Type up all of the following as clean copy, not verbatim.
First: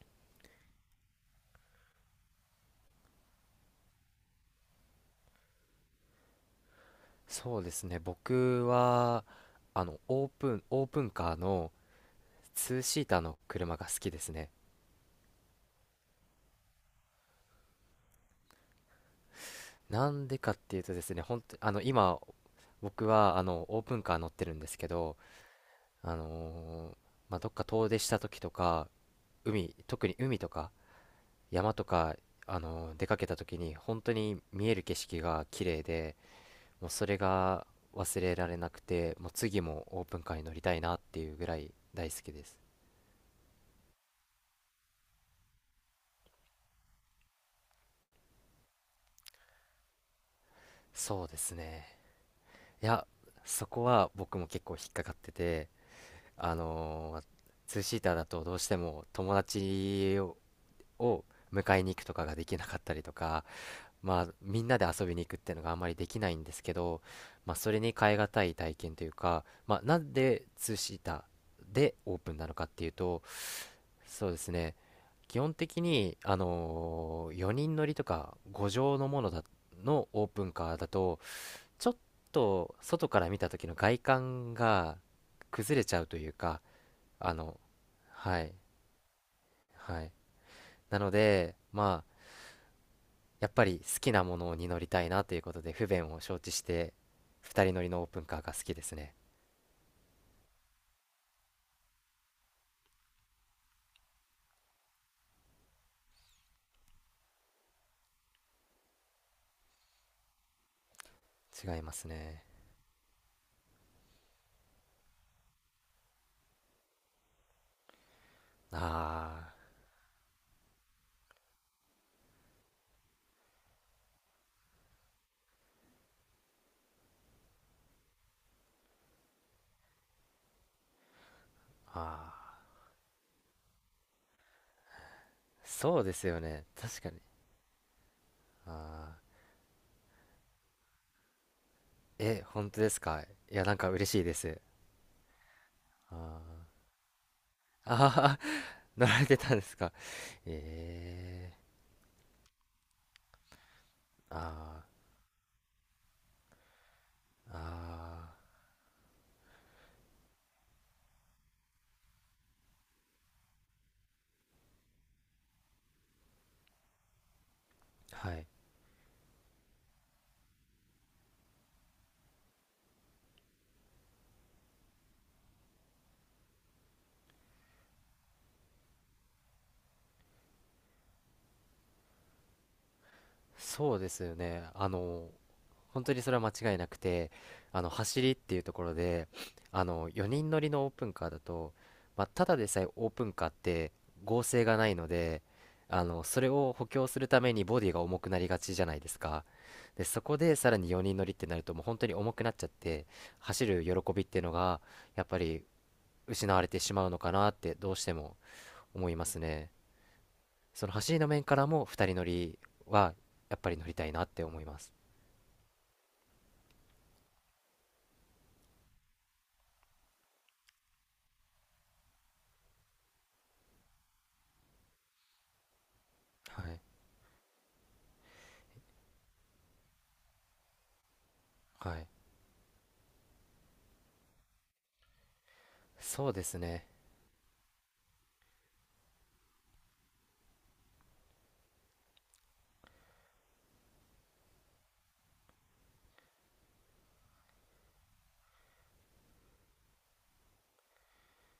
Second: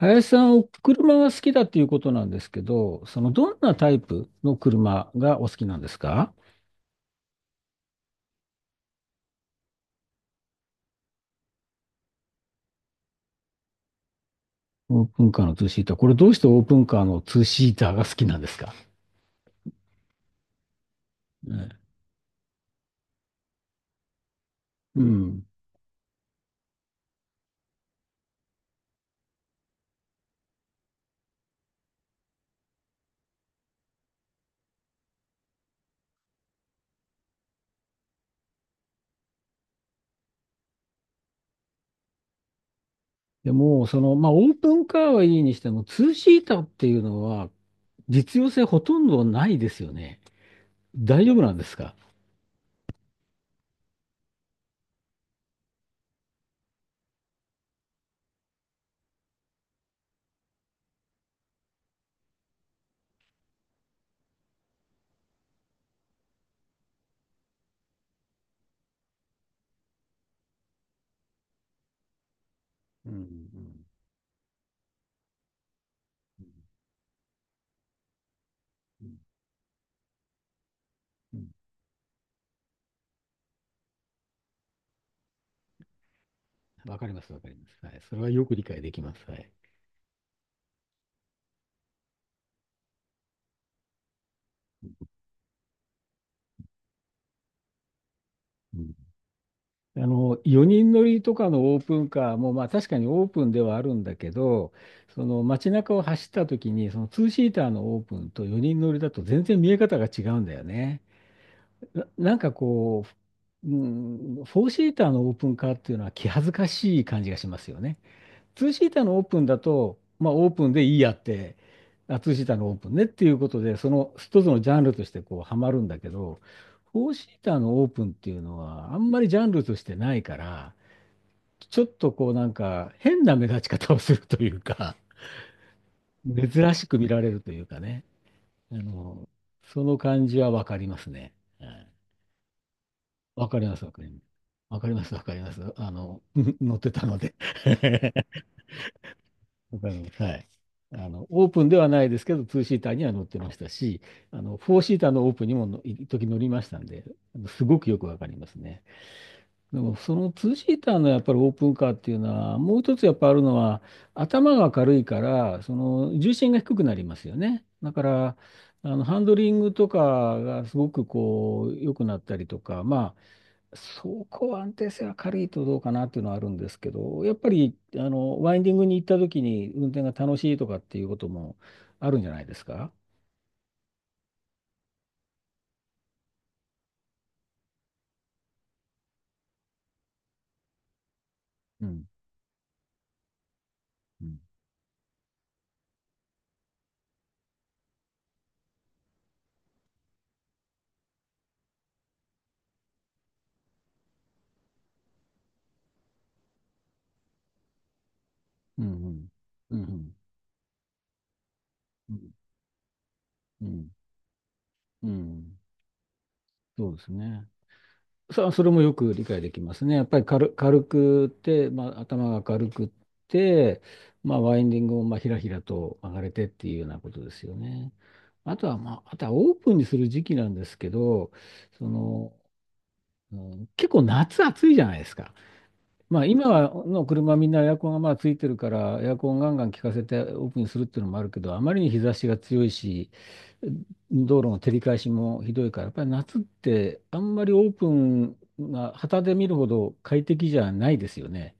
林さん、お車が好きだっていうことなんですけど、そのどんなタイプの車がお好きなんですか？そうですね。僕はオープンカーのツーシーターの車が好きですね。オープンカーのツーシーター。これどうしてオープンカーのツーシーターが好きなんですか？なんでかっていうとですね、本当あね。の、今、僕はオープンカー乗ってるんですけうど、ん。あのーまあ、どっか遠出した時とか、海、特に海とか、山とか、出かけた時に、本当に見える景色が綺麗で、もうそれが忘れられなくて、もう次もオープンカーに乗りたいなっていうぐらい大好きです。でも、その、まあ、オープンカーはいいにしても、ツーシーターっていうのは実用性ほとんどないですよね。大そう丈で夫なすんですね。か？いや、そこは僕も結構引っかかってて、あのーツーシーターだとどうしても友達を迎えに行くとかができなかったりとか、まあ、みんなで遊びに行くっていうのがあんまりできないんですけど、まあ、それに代えがたい体験というか、まあ、なんでツーシーターでオープンなのかっていううと、ん。そうですね、基本的に、4人乗りとか5乗のものだのオープンカーだと、ちょっと外から見た時の外観が崩れちゃうというか、うん。わかります、あわかりの、ます。はい。それははよい、く理解できます。はい。はい。なので、まあ、やっぱり好きなものに乗りたいなということで、不便を承知して、二人乗りのオープンカーが好きですね。あの、4人乗りとかのオープンカーも、まあ確かにオープンではあるんだけど、その街中を走った時に、その2シーターのオープンと4人乗りだと全然見え方が違うんだよね。違いますなんね。かこう、うん、4シーターのオープンカーっていうのは気恥ずかしい感じがしますよね。2シーターのオープンあだと、まあオープンでいいやって、あ、2シーターのオープンねっていうことで、その一つのジャンルとしてこうハマるんだけど、フォーシーターのオープンっていうのはあんまりジャンルとしてないから、ちょっー、とこうあなんか変な目立ち方をするというか、ー、そうですよね。珍しく確見からに。れるというかね、ああの、その感じはわかりますね。はい。ー、え、本当ですか？わいかや、りなまんす、かわかり嬉ましす。いです。わかります、わかります。あの、あ 乗ってたので ー、あー、乗られてたんですわかか。ります。はい。あの、オーえプンではないですけど、ツーシーターには乗ってましたし、ー、あの、フォーあシーターのオープンにもの一時乗りましたんで、ー、すごくよくわかりあますね。でもそのツーシーターのやっぱりオープンカーっていうのは、もう一つやっぱあるのは、頭が軽いから、その重心が低くなりますよね。だかー、はら、い。あのハンドリングとかがすごくこう良くなったりとか、まあ、走行安定性は軽いとどうかなっていうのはあるんですけど、やっぱりあのワインディングに行った時に運転が楽しいとかっていうこともあるんじゃないですか？そうですよね。本当にそれは間違いなくて、走りっていうところで、4人乗りのオープンカーだと、うん。まあ、ただでさえオープンカーってうん。剛性がないので、それを補強するためにボディが重くなりがちじゃないですか。で、そこでさらに4人乗りってなると、もう本当に重くなっちゃって、走る喜びっていうのが、やっぱり失われてしまうのかなって、どうしてもうん。思いますね。うん。うん。その走りの面からも2う人乗ん。りはやっうぱり乗ん。りたいなって思います。うん。そうですね。それもよく理解できますね。やっぱり軽くって、まあ、頭が軽くって、まあ、ワインディングもまあひらひらと曲がれてっはていういようなことですよね。あとは、まあ、あとはオープンにする時期なんですけど、そはい、の、うん、結構夏暑いじゃないですか。まあそうで今すはね。の車はみんなエアコンがまあついてるからエアコンガンガン効かせてオープンにするっていうのもあるけど、あまりに日差しが強いし、道路の照り返しもひどいからやっぱり夏ってあんまりオープンが旗で見るほど快適じゃないですよね。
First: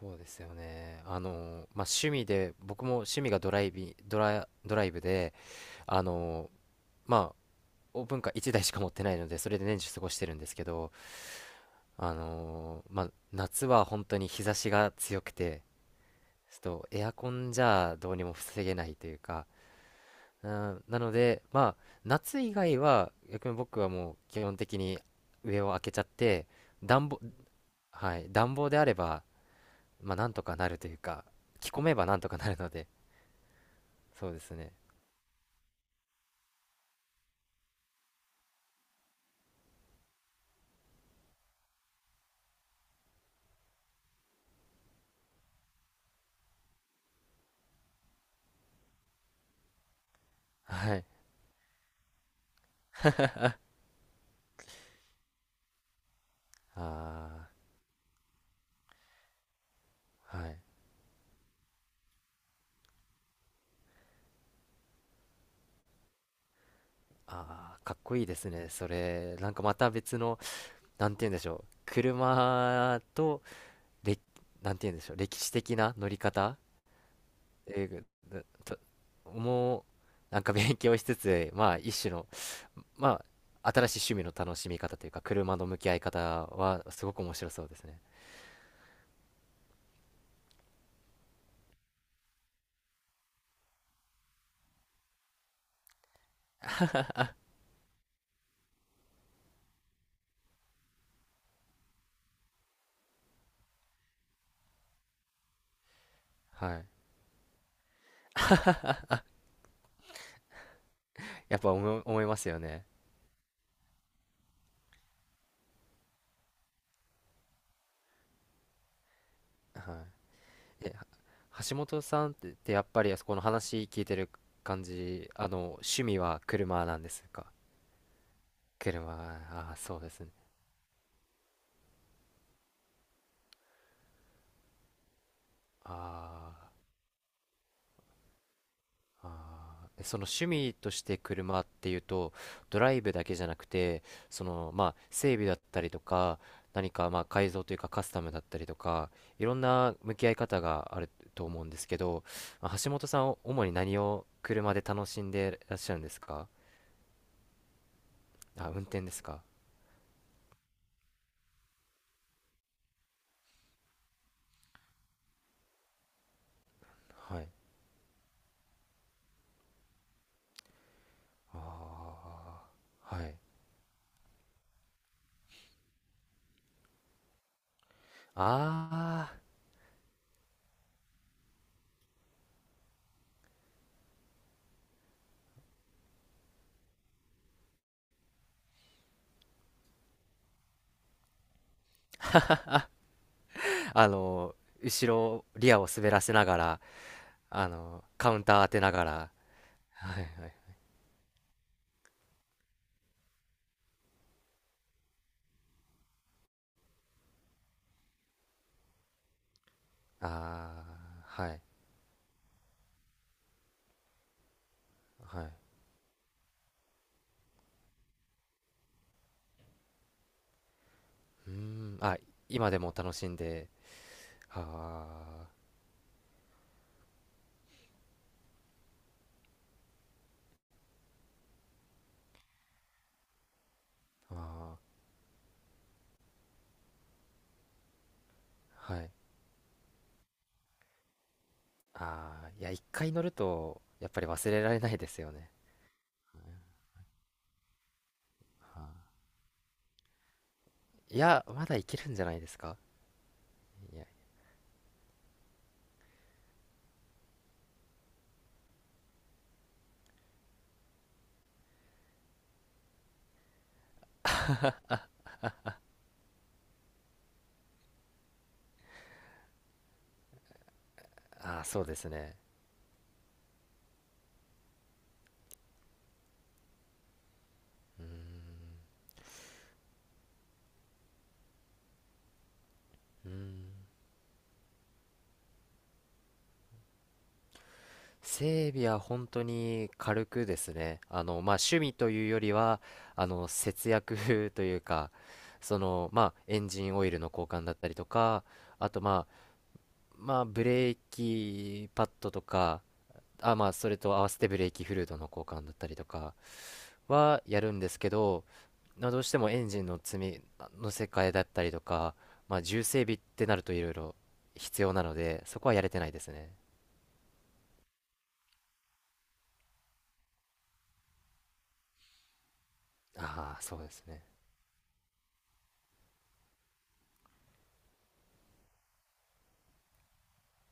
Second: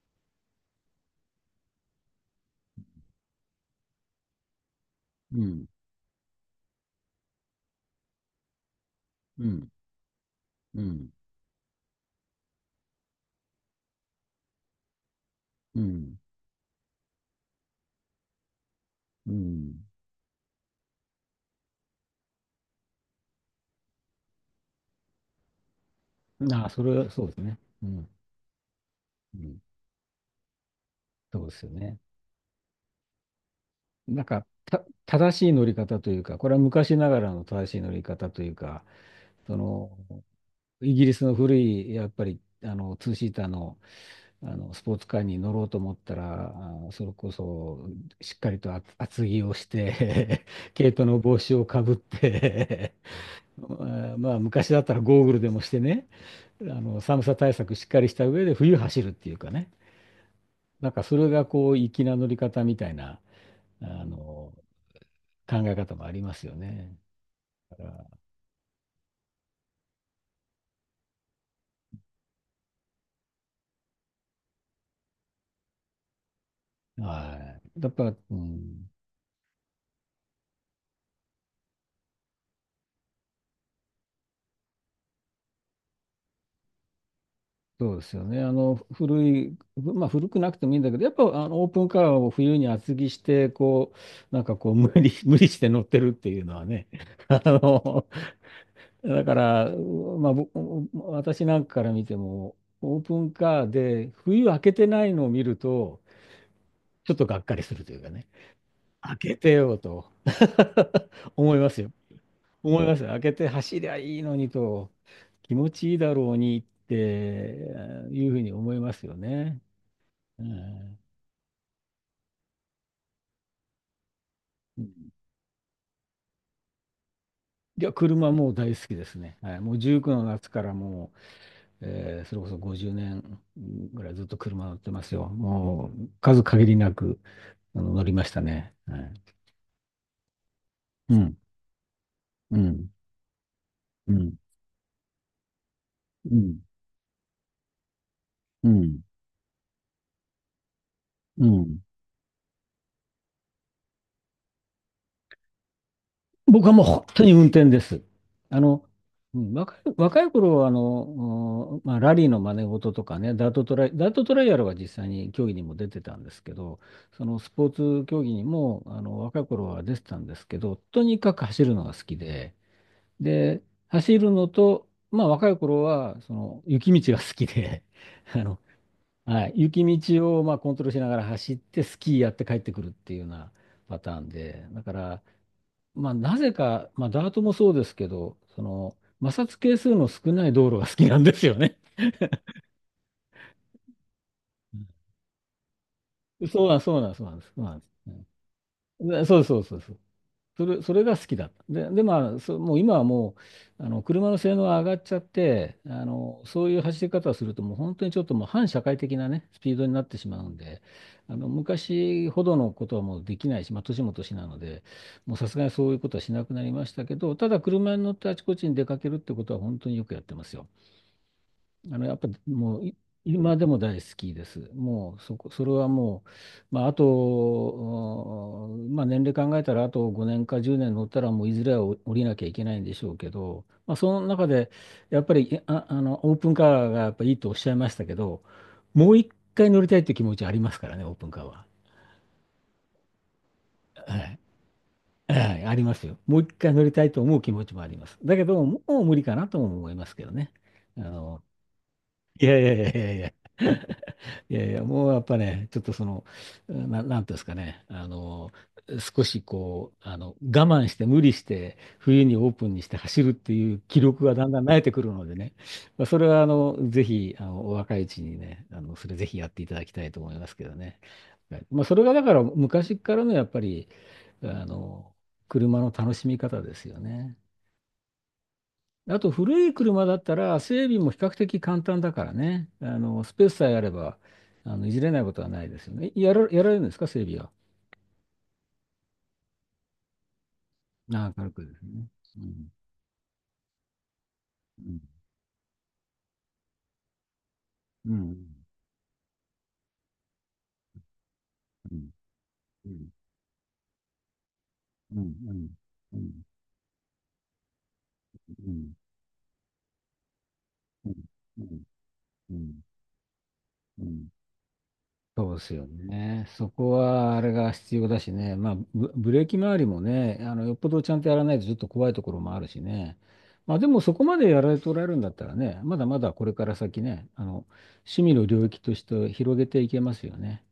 そうですよね。まあ、趣味で、僕も趣味がドライブで、うん。あのまあ、オープンカー1台しか持ってないので、うそれでん。年中過ごしてるんですけうど、ん。まあ、夏は本当に日差しが強くて、うん。ちょっとエアコンじゃどうにも防げないといううか、ん。うん、なので、まあ、夏以外は、逆に僕はもう基本的に上を開けちゃって、ああ、それは暖房、そうですね。うん。はい、暖房であれば、うん。まあ、なんとかなるというか、そうですよ着込めね。ばなんとかなるので、なんそうでかすね。た正しい乗り方というか、これは昔ながらの正しい乗り方というか、そのイギリスの古い、やっぱり、あの、ツーシーターの、あの、スポーツカーに乗ろうと思ったら、それこそ、しっかりと厚着をして、毛は糸い。の帽子をかぶって まあ、まあ昔だったらゴーグルでもしてね、あの、寒さあ対策しっかりした上で冬走るっていうかね、あ、はい。なんかそれがこう、粋な乗り方みたいな、あの、考え方もありますよね。あだあ、かっこかいいですね。それ、なんかまた別の、なんて言うんでしょう。車と、れ、なんて言うんでしょう。歴史的な乗り方、ら、はい。や英っ語ぱ、うだと、ん。もうなんか勉強しつつ、まあ一種の、まあ新しい趣味の楽しみ方というか、車の向き合い方はすごく面白そうですそうね。ですよね。あの古い、まあ、古くなくてもいいんだけど、やっぱあのオープンカーを冬に厚着して、こう、なんかこう無理、無理して乗ってるっていうのはね、あの、だから、まあ、私なんかから見ても、オープンカーで冬開けてないのを見ると、はい、ちょっとがっかりするというかね、開けてよと 思やいっまぱすよ。思い、思いますよ思ね。いますよ。開けて走りゃいいのにと、気持ちいいだろうにっていうふうに思いますよね。はえいえーは橋本さんって、やっぱりあそこの話聞いてる感じ、趣味は車なんですか？いや、車もう大好きですね。車、はい、あもあ、うそうで19すのね。夏からもう、それこそ50年ぐらいずっと車乗ってますよ。もあう数限ありー、なく乗りましたね。はい。あー、え、その趣味としうてん。車っていうと、うドん。ライブだけじゃなくて、うん。そのまあ整備だったりとうか、ん。何かまあ改造というかカスタムだったりうとん。か、いろんな向き合い方があるとう思うんでん。すけど、まあ橋本さんは主に何を車で楽しんでらっしゃるんですか？僕はもう本当に運転です。ああ、運の、転ですうか？ん、若い頃はうん、まあ、ラリーの真似事とかね、ダートトライアルは実際に競技にも出てたんですけど、そのはスい、ポーツ競技にも若い頃は出てたんですけど、とにかく走るのが好きで、ああ、はい、で、走るのと、まあ若い頃はその雪道が好きで、あの、あはい、雪道をまあコントロールしながら走ってスキーやって帰ってくるっていうようなパターンで、だから、まあ、なぜか、まあ、ダートもそうですけど、その、摩擦係数の少ない道路が好きなんですよね。あのう後ろリアを滑らせなん、がそうなん、ら、そうなん、そうなんです。そうなんです。うん。カウンター当てながら、で、そうそうそうそう。はいはい、それが好きだった。で、まあ、もう今はもう、あの、車の性能が上がっちゃって、あの、そういう走り方をすると、もう本当にちょっともう反社会的なね、スピードになってしまうんで、ああ、あの、はい、昔ほどのことはもうできないし、まあ、年も年なので、もうはさい。すがにそういうことはしなくなりましたけど、ただ車に乗ってあちこちに出かけるってことは本当によくやってますよ。うーあん、の、やっあ、ぱ今でもうもい楽しん今でで、も大好きです。もうそはこ、それはもう、まあ、あと、うん、まあ、年齢考えたらあと5年か10年乗ったらもういずれは降りなきゃいけないんでしょうけど、まあ、そのあ、中であー、やっぱりあのオープンカーがやっぱいいとおっしゃいましたけど、はもい。う一回乗りたいという気持ちありますからね、オープンカーは。ああ、いや、一回乗ると、やっはぱりい、忘れられないですよね。はい、ありますよ。もう一回乗りたいと思う気持ちもあります。だけど、もう無は理かなとも思いますけどね。あいの、や、まだいけるんじゃないいでやすいやか？いやいやいや。いや、いやいや、もうやっぱね、ちょっとその、なんていうんですかね、あの、少しこう、あの、我慢して無理して、冬にオープンにして走るっていう気力がだんだん慣れてくるのでね、まあ、それはあの、ぜひ、あの、お若いうちにね、あの、それぜひやっていただきたいと思いますけどね。はああ、い、まそあ、うそでれすがだかね。ら昔からのやっぱり、あの、車の楽しみ方ですよね。うーん、あと古い車だったら整備も比較的簡単だからね。あのうースペスさん。えあればいじれないことはないですよね。やられるんですか整備は？整備は本当に軽くですね。軽まあ、くで趣す味ね。というようりん。は、節約 といううん。か、その、まあ、エンジンオイルの交換だったりとうか、ん。あと、まあ、ブレーキうパん。ッドとか、うん。まあ、それと合わせてブレーキフルーうドのん。交う換ん。だったりとうん。うかん。はやるんですけど、うまあ、どうしてもエンジンの積み乗せ替えん。だったりとか、うまあ、重ん。整備ってなるといろいうろん。必要なので、そうそでこはすやよれてないですね。ね。そこはあれが必要だしね、まあ、ブレーキ周りもね、あのよっぽどちゃんとやらないとちょっと怖いところもあるしね、ああ、まそあ、うででもすそこね。までやられておられるんだったらね、まだまだこれから先ね、あの趣味の領域として広げていけますよね。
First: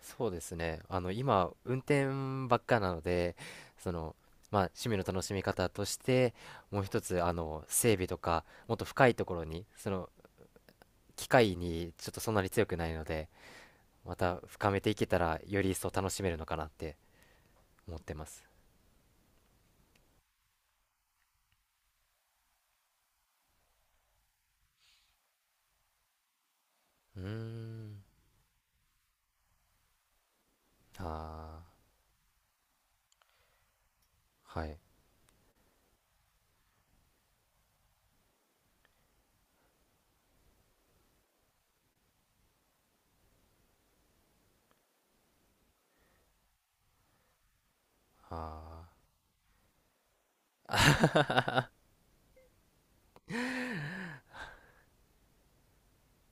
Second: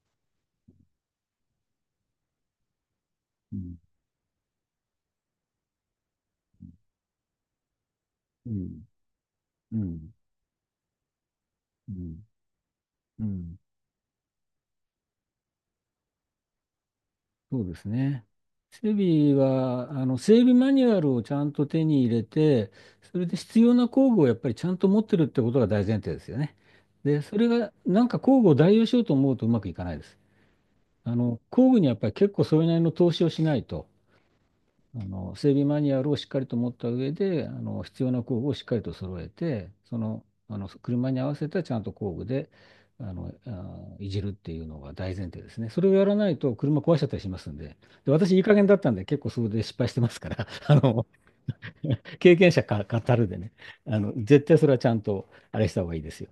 そうですね。今、運転ばっかなので、うん。その、まあ、趣味の楽しみ方として、もう一つ、整備とか、うもっとん。深いところに、うその、ん。機械うにちょっとん。そんなに強くないのうで、ん。また深めていけたらより一層楽しめるのかなってそうです思ってね。ます。整備は、あの、整備マニュアルをちゃんと手に入れて、それで必要な工具をやっぱりちゃんと持ってるってことが大前提ですよね。うで、ーそれが、ん、なんか工具を代用しようと思うとうまくいかないです。あの、あ工具にはやっぱり結構それなりの投資をしないと。あー、はい、あの整備マニュアルをしっかりと持った上で、あの必要な工具をしっかりと揃えて、その、あの車に合わせたちゃんと工具であの、あいじるっていうのが大前提ですね。それをやらないと車壊しちゃったりしますんで、で私、あいい加減だったんあー、で、結構それで失敗してますから、あの 経験者か語るでね、あの絶対それはちゃんとあれした方がいいですよ。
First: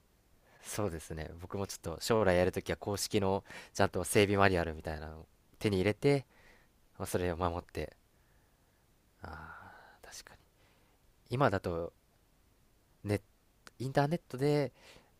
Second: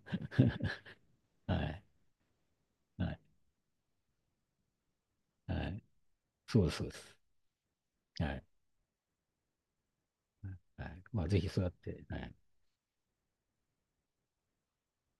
そうですね。 僕はもちい、ょっと将来やるときは公はい、式の、ちゃんと整備マニュアルみたいなのをは手にい、入れて、そうです、そうでまあす。それを守って、はい、ああ、確かに。はい。まあ、ぜひ今だそうやっと、て、はい。ネットインターネットで、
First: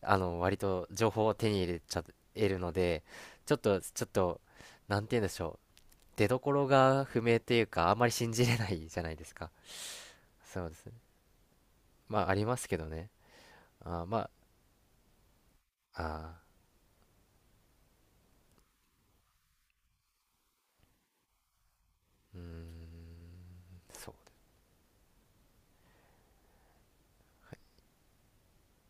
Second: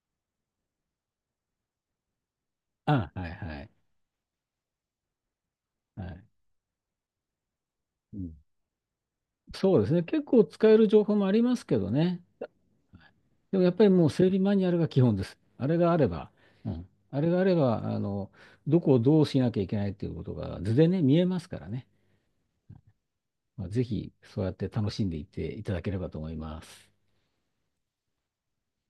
割と情報を手に入れちゃえるので、あ、はい、ちょっはい、とちょっとなんて言うんでしょう、はい。出どころが不明っていうか、あんまりう信ん、じれないじゃないですか。そうですね。結構そ使うえでするね、情報もありますけどまね。あありますけどね。でもやっぱりあもー、うま整あ、備マニュアルが基本です。あれがあれば、あうん、あれがあれば、あの、どこをどうしなきゃいけないっていうことが図でね、見えますからね。ー、うーん、まあ、ぜひそうそうやって楽しんでいっていただければと思います。